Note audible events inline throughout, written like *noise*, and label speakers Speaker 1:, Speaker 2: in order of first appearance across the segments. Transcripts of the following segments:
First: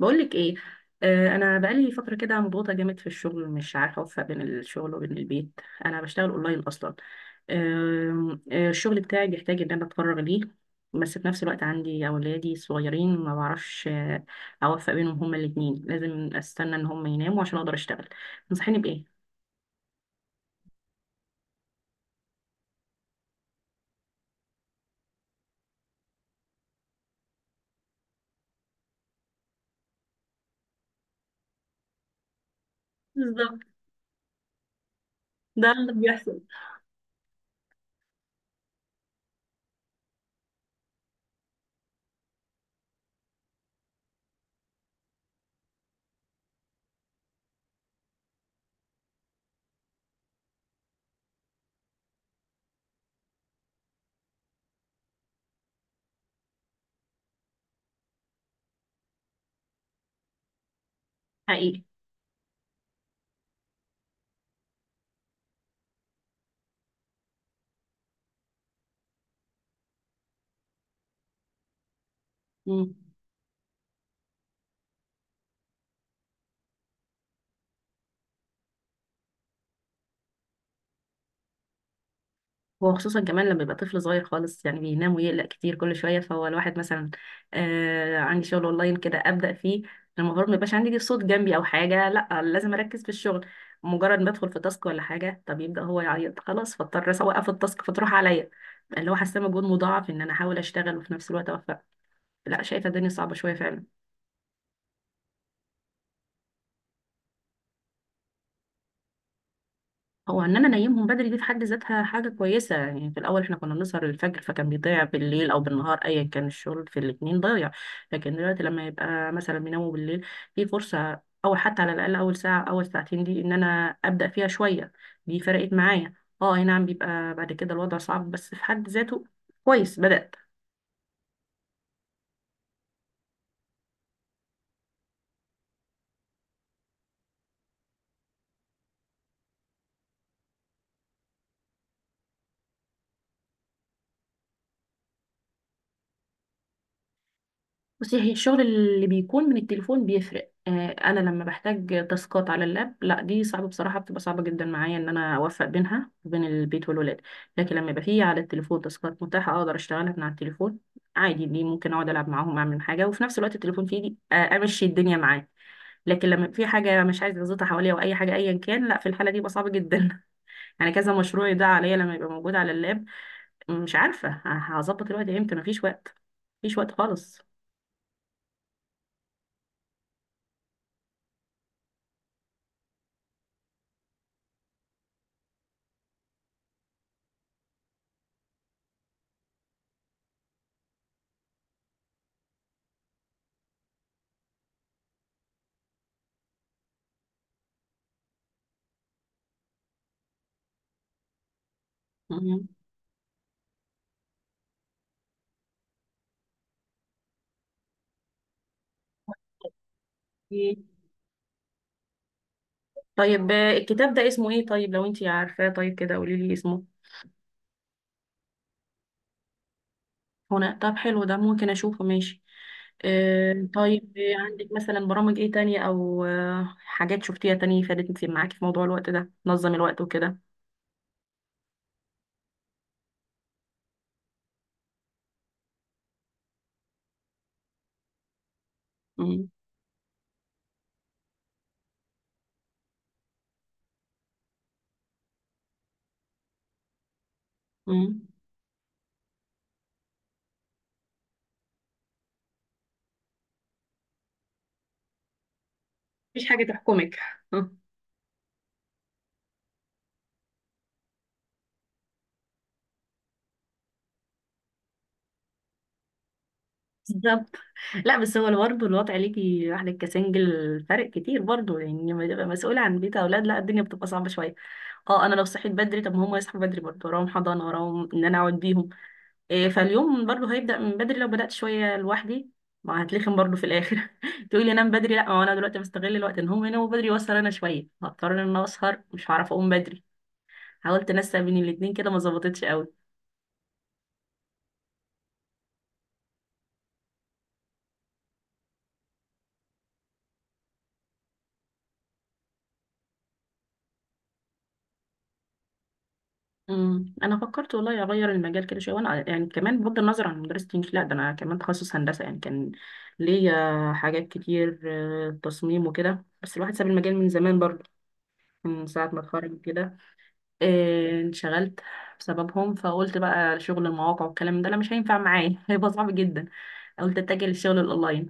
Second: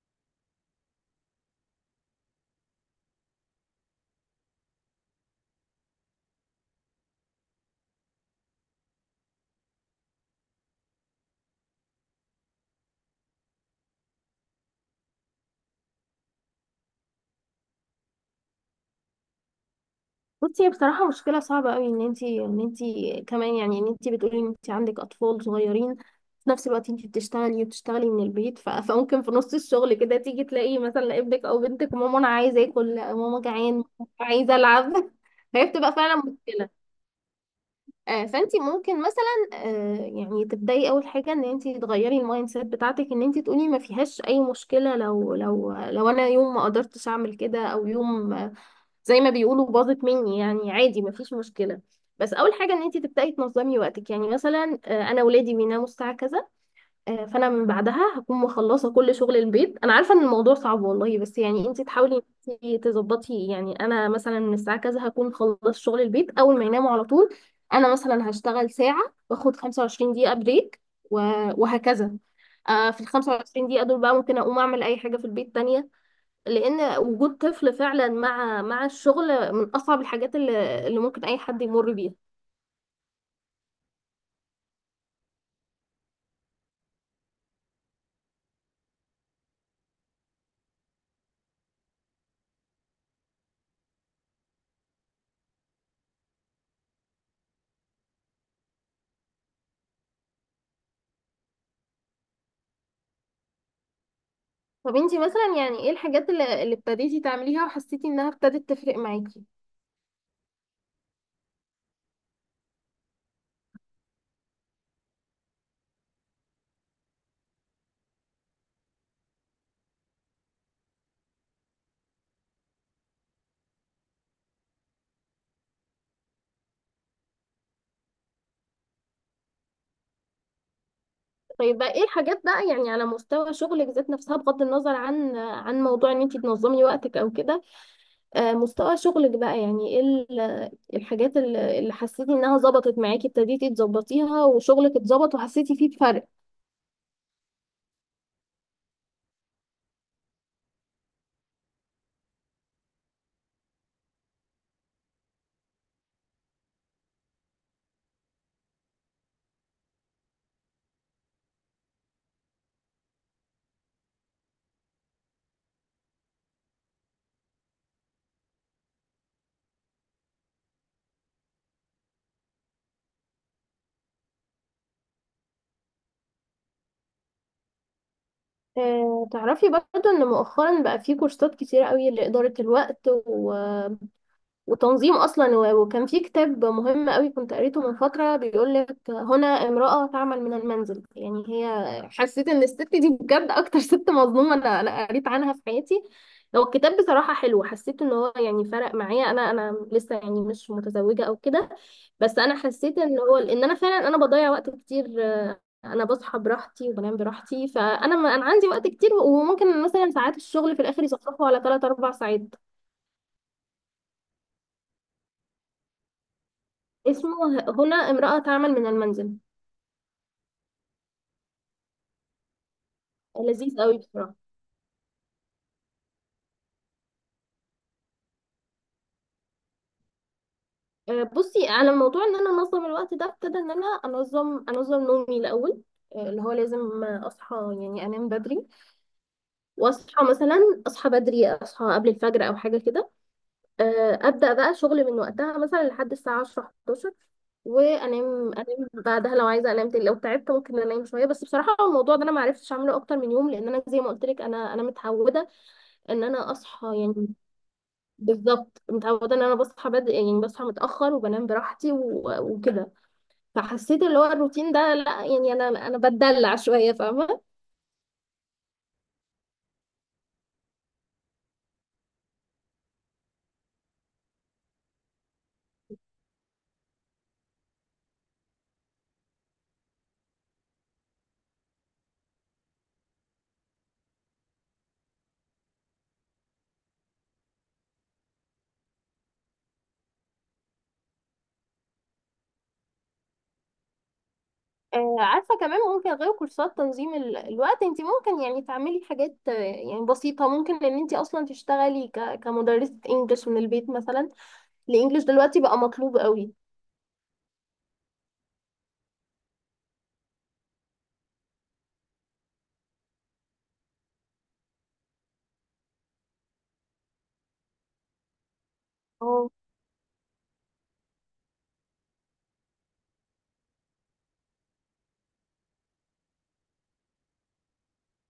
Speaker 1: بقولك ايه؟ آه، انا بقالي فتره كده مضغوطه جامد في الشغل، مش عارفه اوفق بين الشغل وبين البيت. انا بشتغل اونلاين اصلا. آه، آه، الشغل بتاعي بيحتاج ان انا اتفرغ ليه، بس في نفس الوقت عندي اولادي صغيرين ما بعرفش اوفق بينهم، هما الاثنين لازم استنى ان هما يناموا عشان اقدر اشتغل. تنصحيني بايه؟
Speaker 2: بصي، هي بصراحة مشكلة صعبة قوي ان انتي ان انتي كمان، يعني ان انتي بتقولي ان انتي عندك اطفال صغيرين في نفس الوقت انتي بتشتغلي وبتشتغلي من البيت *laughs* فممكن في نص الشغل كده تيجي تلاقي مثلا ابنك او بنتك ماما انا عايزة اكل، لا، ماما
Speaker 1: بالظبط.
Speaker 2: جعان، ماما عايزة العب. *laughs* فهي
Speaker 1: ده اللي
Speaker 2: بتبقى فعلا
Speaker 1: بيحصل.
Speaker 2: مشكلة. فانتي ممكن مثلا، يعني تبدأي اول حاجة ان انتي تغيري المايند سيت بتاعتك، ان انتي تقولي ما فيهاش اي مشكلة لو لو انا يوم ما قدرتش اعمل كده، او يوم زي ما بيقولوا باظت مني يعني عادي مفيش مشكلة. بس اول حاجة ان انت تبدأي تنظمي وقتك. يعني مثلا، انا ولادي بيناموا الساعة كذا، فانا من بعدها هكون مخلصة كل شغل البيت. انا عارفة ان الموضوع صعب والله، بس يعني انت
Speaker 1: حقيقي.
Speaker 2: تحاولي إن انت تظبطي. يعني انا مثلا من الساعة كذا هكون مخلص شغل البيت اول ما يناموا على طول. انا مثلا هشتغل ساعة واخد 25 دقيقة بريك و- وهكذا.
Speaker 1: مم.
Speaker 2: في ال 25 دقيقة دول بقى ممكن اقوم اعمل اي حاجة في البيت تانية، لان وجود طفل فعلا مع الشغل من اصعب الحاجات اللي ممكن اي حد يمر بيها.
Speaker 1: وخصوصا كمان لما يبقى طفل صغير خالص، يعني بينام ويقلق كتير كل شويه، فهو الواحد مثلا عندي شغل اونلاين كده ابدا فيه، المفروض ما يبقاش عندي صوت جنبي او حاجه، لا لازم اركز في الشغل. مجرد ما ادخل في تاسك ولا حاجه، طب يبدا هو يعيط، خلاص فاضطر اوقف التاسك فتروح عليا، اللي هو حاسه مجهود مضاعف ان انا احاول اشتغل وفي نفس الوقت اوفق. لا شايفه الدنيا صعبه شويه فعلا.
Speaker 2: طب انتي مثلا يعني ايه الحاجات اللي ابتديتي تعمليها وحسيتي انها ابتدت تفرق معاكي؟
Speaker 1: هو ان انا انيمهم بدري دي في حد ذاتها حاجه كويسه، يعني في الاول احنا كنا بنسهر الفجر فكان بيضيع بالليل او بالنهار ايا كان، الشغل في الاتنين ضايع. لكن دلوقتي لما يبقى مثلا بيناموا بالليل في فرصه، او حتى على الاقل اول ساعه اول ساعتين دي ان انا ابدا فيها شويه، دي فرقت معايا. اه، اي نعم بيبقى بعد كده الوضع صعب، بس في حد ذاته كويس بدات.
Speaker 2: طيب بقى ايه الحاجات بقى، يعني على مستوى شغلك ذات نفسها بغض النظر عن موضوع ان انتي تنظمي وقتك او كده؟ مستوى شغلك بقى، يعني ايه الحاجات اللي حسيتي انها ظبطت معاكي ابتديتي تظبطيها وشغلك اتظبط وحسيتي فيه بفرق؟
Speaker 1: بصي، هي الشغل اللي بيكون من التليفون بيفرق. انا لما بحتاج تاسكات على اللاب لا، دي صعبه بصراحه، بتبقى صعبه جدا معايا ان انا اوفق بينها وبين البيت والولاد. لكن لما يبقى فيه على التليفون تاسكات متاحه اقدر اشتغلها من على التليفون عادي، دي ممكن اقعد العب معاهم، اعمل حاجه وفي نفس الوقت التليفون في ايدي، امشي الدنيا معاه. لكن لما في حاجه مش عايزه اظبطها حواليا او اي حاجه ايا كان، لا في الحاله دي بقى صعبه جدا. *laughs* يعني كذا مشروع ده عليا لما يبقى موجود على اللاب، مش عارفه هظبط الوقت امتى، مفيش وقت، مفيش وقت خالص.
Speaker 2: تعرفي برضه ان مؤخرا بقى في كورسات كتيرة قوي لإدارة الوقت وتنظيم اصلا، وكان في كتاب مهم قوي كنت قريته من فتره بيقول لك هنا امراه تعمل من المنزل. يعني هي حسيت ان الست دي بجد اكتر ست مظلومه انا قريت عنها في حياتي. هو الكتاب بصراحه حلو، حسيت ان هو يعني فرق معايا. انا لسه يعني مش متزوجه او كده، بس انا
Speaker 1: مم.
Speaker 2: حسيت ان هو ان انا فعلا انا بضيع وقت كتير. انا بصحى براحتي وبنام براحتي، فانا ما انا عندي وقت كتير، وممكن مثلا ساعات الشغل في الاخر يصفصفوا على 3 4 ساعات.
Speaker 1: طيب، الكتاب ده اسمه ايه طيب لو انتي عارفاه؟ طيب كده قولي لي اسمه.
Speaker 2: اسمه هنا امرأة تعمل من المنزل.
Speaker 1: هنا؟ طب حلو، ده ممكن اشوفه ماشي. آه
Speaker 2: لذيذ قوي
Speaker 1: طيب،
Speaker 2: بصراحة.
Speaker 1: عندك مثلا برامج ايه تانية او آه حاجات شفتيها تانية فادت معاكي في موضوع الوقت ده، نظم الوقت وكده؟
Speaker 2: بصي، على موضوع ان انا انظم الوقت ده ابتدى ان انا انظم نومي الاول. اللي هو لازم، اصحى، يعني انام بدري
Speaker 1: مم.
Speaker 2: واصحى اصحى بدري، اصحى قبل الفجر او حاجة كده. ابدأ بقى شغل من وقتها مثلا لحد الساعة 10 11،
Speaker 1: مم.
Speaker 2: وانام بعدها لو عايزه انام تاني، لو تعبت ممكن انام شويه. بس بصراحه الموضوع ده انا ما عرفتش اعمله اكتر من يوم، لان انا زي ما قلت لك انا متعوده ان
Speaker 1: مفيش
Speaker 2: انا
Speaker 1: حاجة
Speaker 2: اصحى
Speaker 1: تحكمك.
Speaker 2: يعني.
Speaker 1: *laughs*
Speaker 2: بالظبط، متعوده ان انا بصحى بدري، يعني بصحى متاخر وبنام براحتي وكده. فحسيت اللي هو الروتين ده، لا يعني انا بتدلع شويه، فاهمه.
Speaker 1: بالظبط. لا بس هو برضه الوضع ليكي واحدة كسنجل فرق كتير برضه، يعني لما تبقى مسؤولة عن بيت أولاد لا، الدنيا بتبقى صعبة شوية. اه، أنا لو صحيت بدري طب ما هم يصحوا بدري برضه، وراهم حضانة وراهم إن أنا أقعد بيهم. إيه، فاليوم برضو هيبدأ من بدري لو بدأت شوية لوحدي، ما هتلخم برضو في الآخر. *laughs* تقولي أنام بدري، لا ما هو أنا دلوقتي بستغل الوقت إن هم يناموا بدري وأسهر أنا شوية، هضطر إن أنا أسهر مش هعرف أقوم بدري. حاولت أنسق بين الاتنين كده ما ظبطتش قوي.
Speaker 2: آه، عارفه كمان ممكن غير كورسات تنظيم الوقت انت ممكن يعني تعملي حاجات، يعني بسيطه. ممكن ان انت اصلا تشتغلي كمدرسه انجلش من البيت مثلا. الانجليش دلوقتي بقى مطلوب قوي.
Speaker 1: امم، انا فكرت والله اغير المجال كده شويه، وانا يعني كمان بغض النظر عن مدرسه الانجليزي لا، ده انا كمان تخصص هندسه، يعني كان ليا حاجات كتير، تصميم وكده، بس الواحد ساب المجال من زمان برضو، من ساعه ما
Speaker 2: اه،
Speaker 1: اتخرج كده. إيه، انشغلت بسببهم فقلت بقى شغل المواقع والكلام ده انا مش هينفع معايا. *laughs* هيبقى صعب جدا. قلت اتجه للشغل الاونلاين.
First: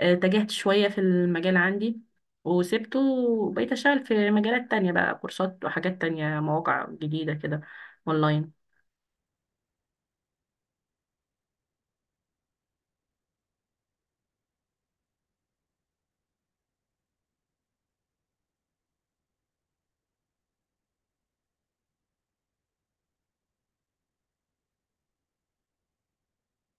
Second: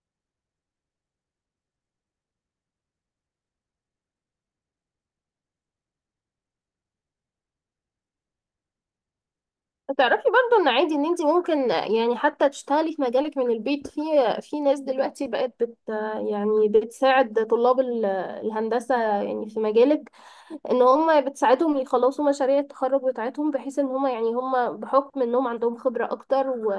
Speaker 1: إيه، اتجهت شوية في المجال عندي، وسبته وبقيت اشتغل في مجالات تانية بقى، كورسات وحاجات تانية مواقع جديدة كده اونلاين.
Speaker 2: تعرفي برضو ان عادي ان انت ممكن يعني حتى تشتغلي في مجالك من البيت. في ناس دلوقتي بقت يعني بتساعد طلاب الهندسة يعني في مجالك، ان هم بتساعدهم يخلصوا مشاريع التخرج بتاعتهم، بحيث ان هم يعني هم بحكم انهم عندهم خبرة اكتر و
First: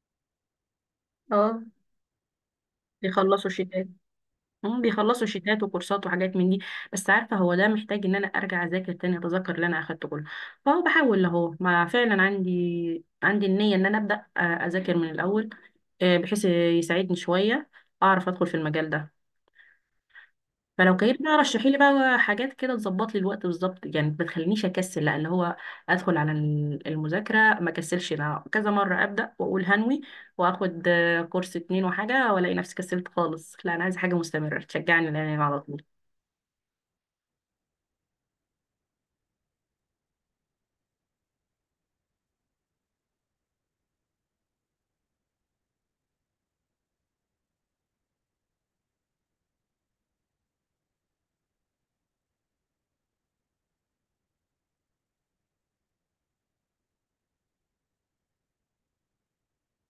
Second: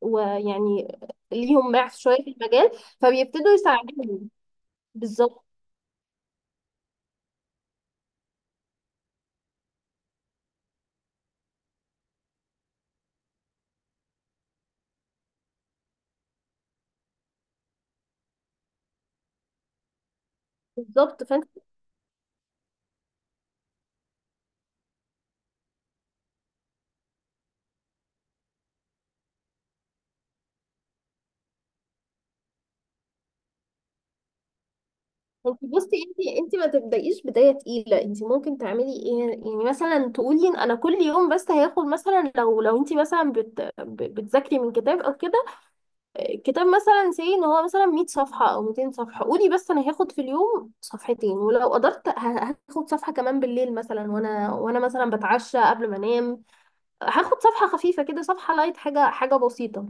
Speaker 2: ويعني
Speaker 1: اه،
Speaker 2: ليهم معرف شوية في المجال،
Speaker 1: بيخلصوا
Speaker 2: فبيبتدوا
Speaker 1: شيتات.
Speaker 2: يساعدوهم.
Speaker 1: هم بيخلصوا
Speaker 2: بالظبط.
Speaker 1: شيتات وكورسات وحاجات من دي. بس عارفه هو ده محتاج ان انا ارجع اذاكر تاني اتذكر اللي انا اخدته كله، فهو بحاول اهو، ما فعلا عندي النيه ان انا ابدا اذاكر من الاول، آه، بحيث يساعدني شويه اعرف ادخل في المجال ده. فلو كيف
Speaker 2: بالظبط،
Speaker 1: بقى رشحي لي بقى حاجات كده تظبط لي الوقت بالظبط، يعني ما تخلينيش اكسل، لا اللي هو ادخل على المذاكره ما كسلش، لا كذا مره ابدا واقول هنوي، واخد كورس اتنين وحاجه والاقي نفسي كسلت خالص، لا انا عايزه حاجه مستمره تشجعني، لان على
Speaker 2: انت
Speaker 1: طول.
Speaker 2: بصي، انت ما تبدايش بدايه تقيله. انت ممكن تعملي ايه؟ يعني مثلا تقولي ان انا كل يوم بس هياخد مثلا، لو انت مثلا بتذاكري من كتاب او كده، كتاب مثلا سي ان هو مثلا 100 صفحه او 200 صفحه، قولي بس انا هاخد في اليوم صفحتين، ولو قدرت هاخد صفحه كمان بالليل مثلا، وانا مثلا بتعشى قبل ما انام هاخد صفحة خفيفة كده، صفحة لايت، حاجة حاجة بسيطة.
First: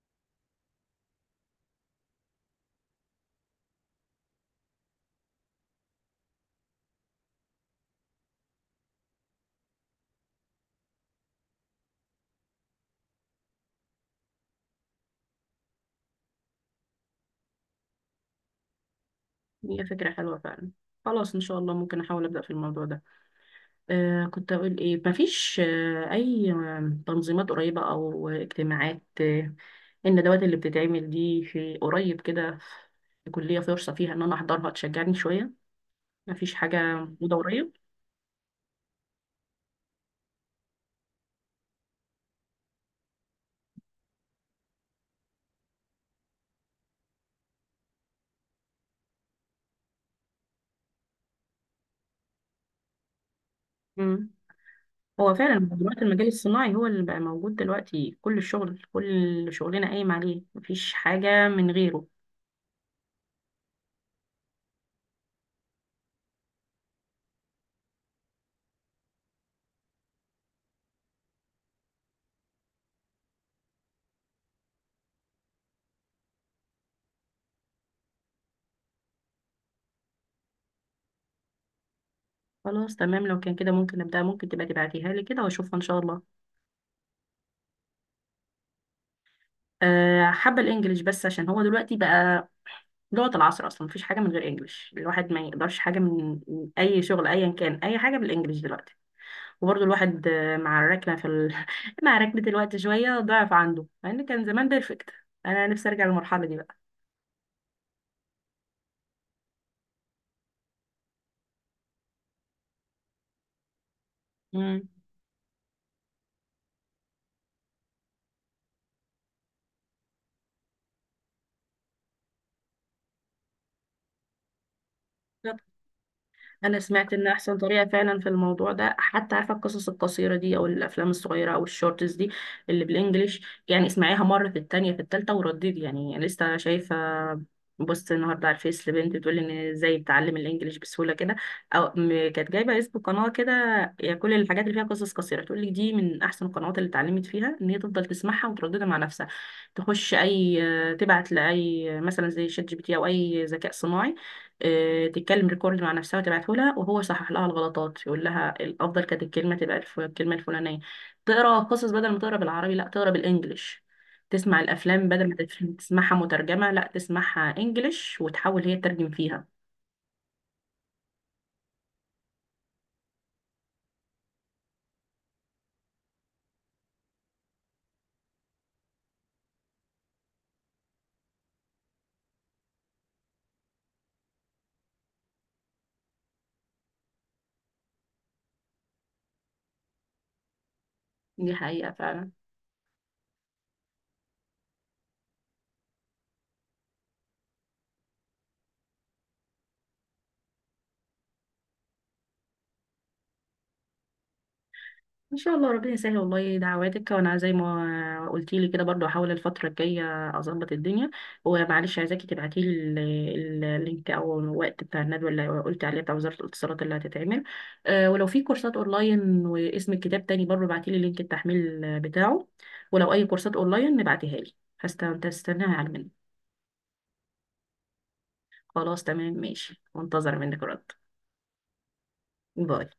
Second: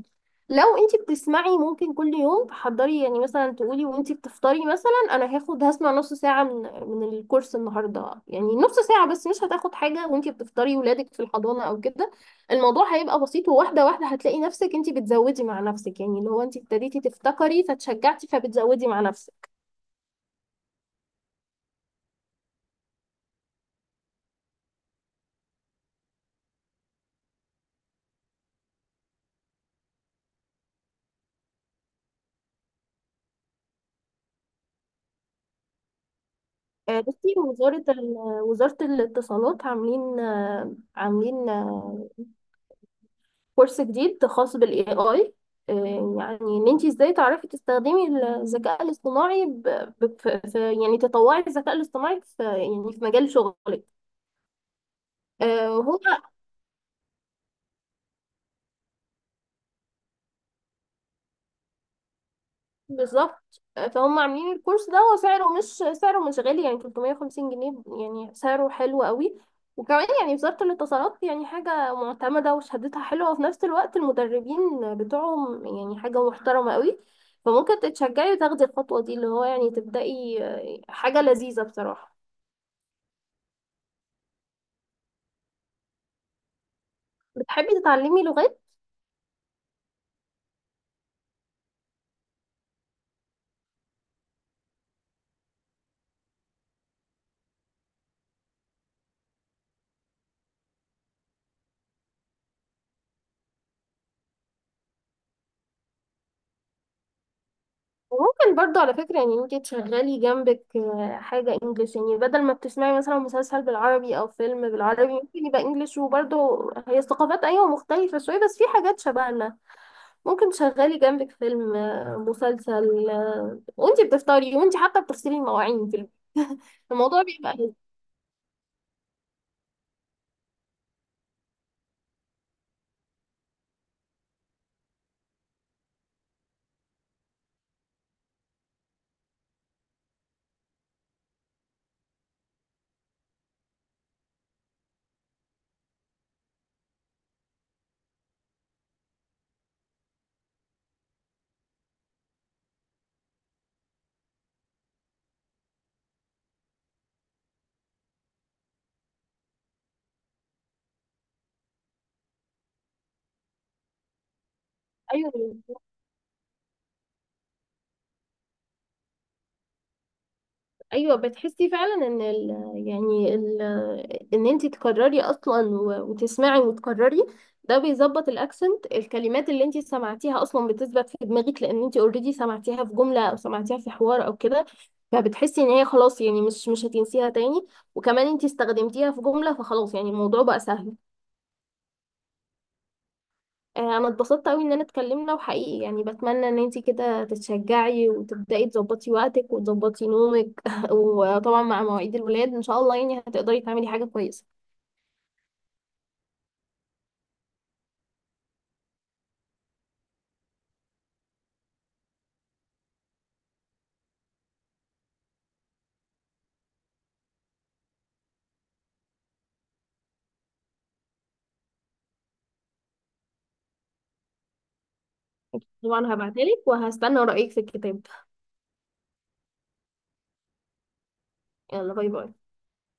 Speaker 2: لو انتي بتسمعي ممكن كل يوم تحضري، يعني مثلا تقولي وانتي بتفطري مثلا انا هسمع نص ساعة من الكورس النهاردة. يعني نص ساعة بس، مش هتاخد حاجة وانتي بتفطري ولادك في الحضانة او كده. الموضوع هيبقى بسيط، وواحدة واحدة هتلاقي نفسك انتي بتزودي مع نفسك، يعني اللي هو انتي ابتديتي تفتكري فتشجعتي فبتزودي مع نفسك.
Speaker 1: هي فكرة حلوة فعلا. خلاص إن شاء الله ممكن أحاول أبدأ في الموضوع ده. آه كنت أقول إيه، مفيش آه أي آه، تنظيمات قريبة أو اجتماعات، الندوات اللي بتتعمل دي في قريب كده، في كلية فرصة فيها إن أنا أحضرها تشجعني شوية؟ مفيش حاجة
Speaker 2: بصي،
Speaker 1: موجودة قريب؟
Speaker 2: وزارة وزارة الاتصالات عاملين، كورس جديد خاص بالاي اي، يعني ان انت ازاي تعرفي تستخدمي الذكاء الاصطناعي، يعني تطوعي الذكاء الاصطناعي في يعني في مجال شغلك.
Speaker 1: مم. هو فعلا
Speaker 2: آه، هو
Speaker 1: دلوقتي المجال الصناعي هو اللي بقى موجود دلوقتي، كل الشغل كل شغلنا قايم عليه، مفيش حاجة من غيره.
Speaker 2: بالظبط. فهم عاملين الكورس ده وسعره مش سعره مش غالي، يعني 350 جنيه. يعني سعره حلو قوي. وكمان يعني وزارة الاتصالات يعني حاجة معتمدة وشهادتها حلوة، وفي نفس الوقت المدربين بتوعهم يعني حاجة محترمة قوي. فممكن تتشجعي وتاخدي الخطوة دي، اللي هو يعني تبدأي، حاجة لذيذة بصراحة.
Speaker 1: خلاص تمام، لو كان كده ممكن أبدأ، ممكن تبقى تبعتيها لي كده وأشوفها إن شاء الله.
Speaker 2: بتحبي تتعلمي لغات؟
Speaker 1: حابة الانجليش، بس عشان هو دلوقتي بقى لغة العصر اصلا، مفيش حاجة من غير انجليش، الواحد ما يقدرش حاجة من اي شغل ايا كان، اي حاجة بالانجليش دلوقتي. وبرضه الواحد مع الركنة في *laughs* مع ركنة الوقت شوية ضعف عنده، مع ان كان زمان بيرفكت. انا نفسي ارجع للمرحلة دي بقى.
Speaker 2: وممكن برضو على فكرة يعني انت تشغلي جنبك، حاجة انجليش. يعني بدل ما بتسمعي مثلا مسلسل بالعربي او فيلم
Speaker 1: مم.
Speaker 2: بالعربي ممكن يبقى انجليش، وبرضو هي الثقافات ايوه مختلفة شوية بس في حاجات شبهنا. ممكن تشغلي جنبك فيلم، مسلسل، وانت بتفطري وانت حتى بتغسلي المواعين في البيت. *laughs*
Speaker 1: انا سمعت
Speaker 2: الموضوع
Speaker 1: ان
Speaker 2: بيبقى
Speaker 1: احسن
Speaker 2: لذيذ.
Speaker 1: طريقه فعلا في الموضوع ده، حتى عارفه القصص القصيره دي او الافلام الصغيره او الشورتس دي اللي بالانجليش، يعني اسمعيها مره في التانية في التالتة ورددي. يعني لسه شايفه بوست النهارده على الفيس لبنت بتقول ان ازاي بتعلم الانجليش بسهوله كده، او كانت جايبه اسم قناه كده، يعني كل الحاجات اللي فيها قصص قصيره تقول لك دي من احسن القنوات اللي اتعلمت فيها، ان هي تفضل تسمعها وترددها مع نفسها، تخش اي، تبعت لاي مثلا زي شات جي بي تي او اي ذكاء صناعي، تتكلم ريكورد مع نفسها وتبعته لها وهو يصحح لها الغلطات، يقول لها الافضل كانت الكلمه تبقى الكلمه الفلانيه، تقرا قصص بدل ما تقرا بالعربي لا، تقرا بالانجلش، تسمع الافلام بدل
Speaker 2: ايوه،
Speaker 1: ما تسمعها مترجمه لا، تسمعها انجلش وتحاول هي تترجم فيها.
Speaker 2: ايوه بتحسي فعلا ان ال يعني ال ان انت تكرري اصلا، وتسمعي وتكرري. ده بيظبط الاكسنت، الكلمات اللي انت سمعتيها اصلا بتثبت في دماغك، لان انت اوريدي سمعتيها في جمله او سمعتيها في حوار او كده، فبتحسي ان هي خلاص يعني مش هتنسيها تاني. وكمان انت استخدمتيها في جمله فخلاص يعني الموضوع بقى سهل.
Speaker 1: دي حقيقه فعلا.
Speaker 2: انا اتبسطت قوي اننا اتكلمنا، وحقيقي يعني بتمنى ان انتي كده تتشجعي وتبداي تظبطي وقتك وتظبطي نومك *laughs* وطبعا مع مواعيد الولاد ان شاء الله يعني هتقدري تعملي حاجه كويسه.
Speaker 1: ان شاء الله ربنا يسهل والله، دعواتك، وانا زي ما قلتي لي كده برضو احاول الفتره الجايه اظبط الدنيا. ومعلش عايزاكي تبعتي لي اللينك او الوقت بتاع الندوه اللي قلت عليها بتاع وزاره الاتصالات اللي هتتعمل. أه ولو في كورسات اونلاين، واسم الكتاب تاني برضو ابعتي لي لينك التحميل بتاعه، ولو اي كورسات اونلاين نبعتيها لي. هستناها على
Speaker 2: طبعا
Speaker 1: منك.
Speaker 2: هبعتلك وهستنى رايك في الكتاب.
Speaker 1: خلاص تمام ماشي، منتظره منك رد.
Speaker 2: يلا، باي باي.
Speaker 1: باي.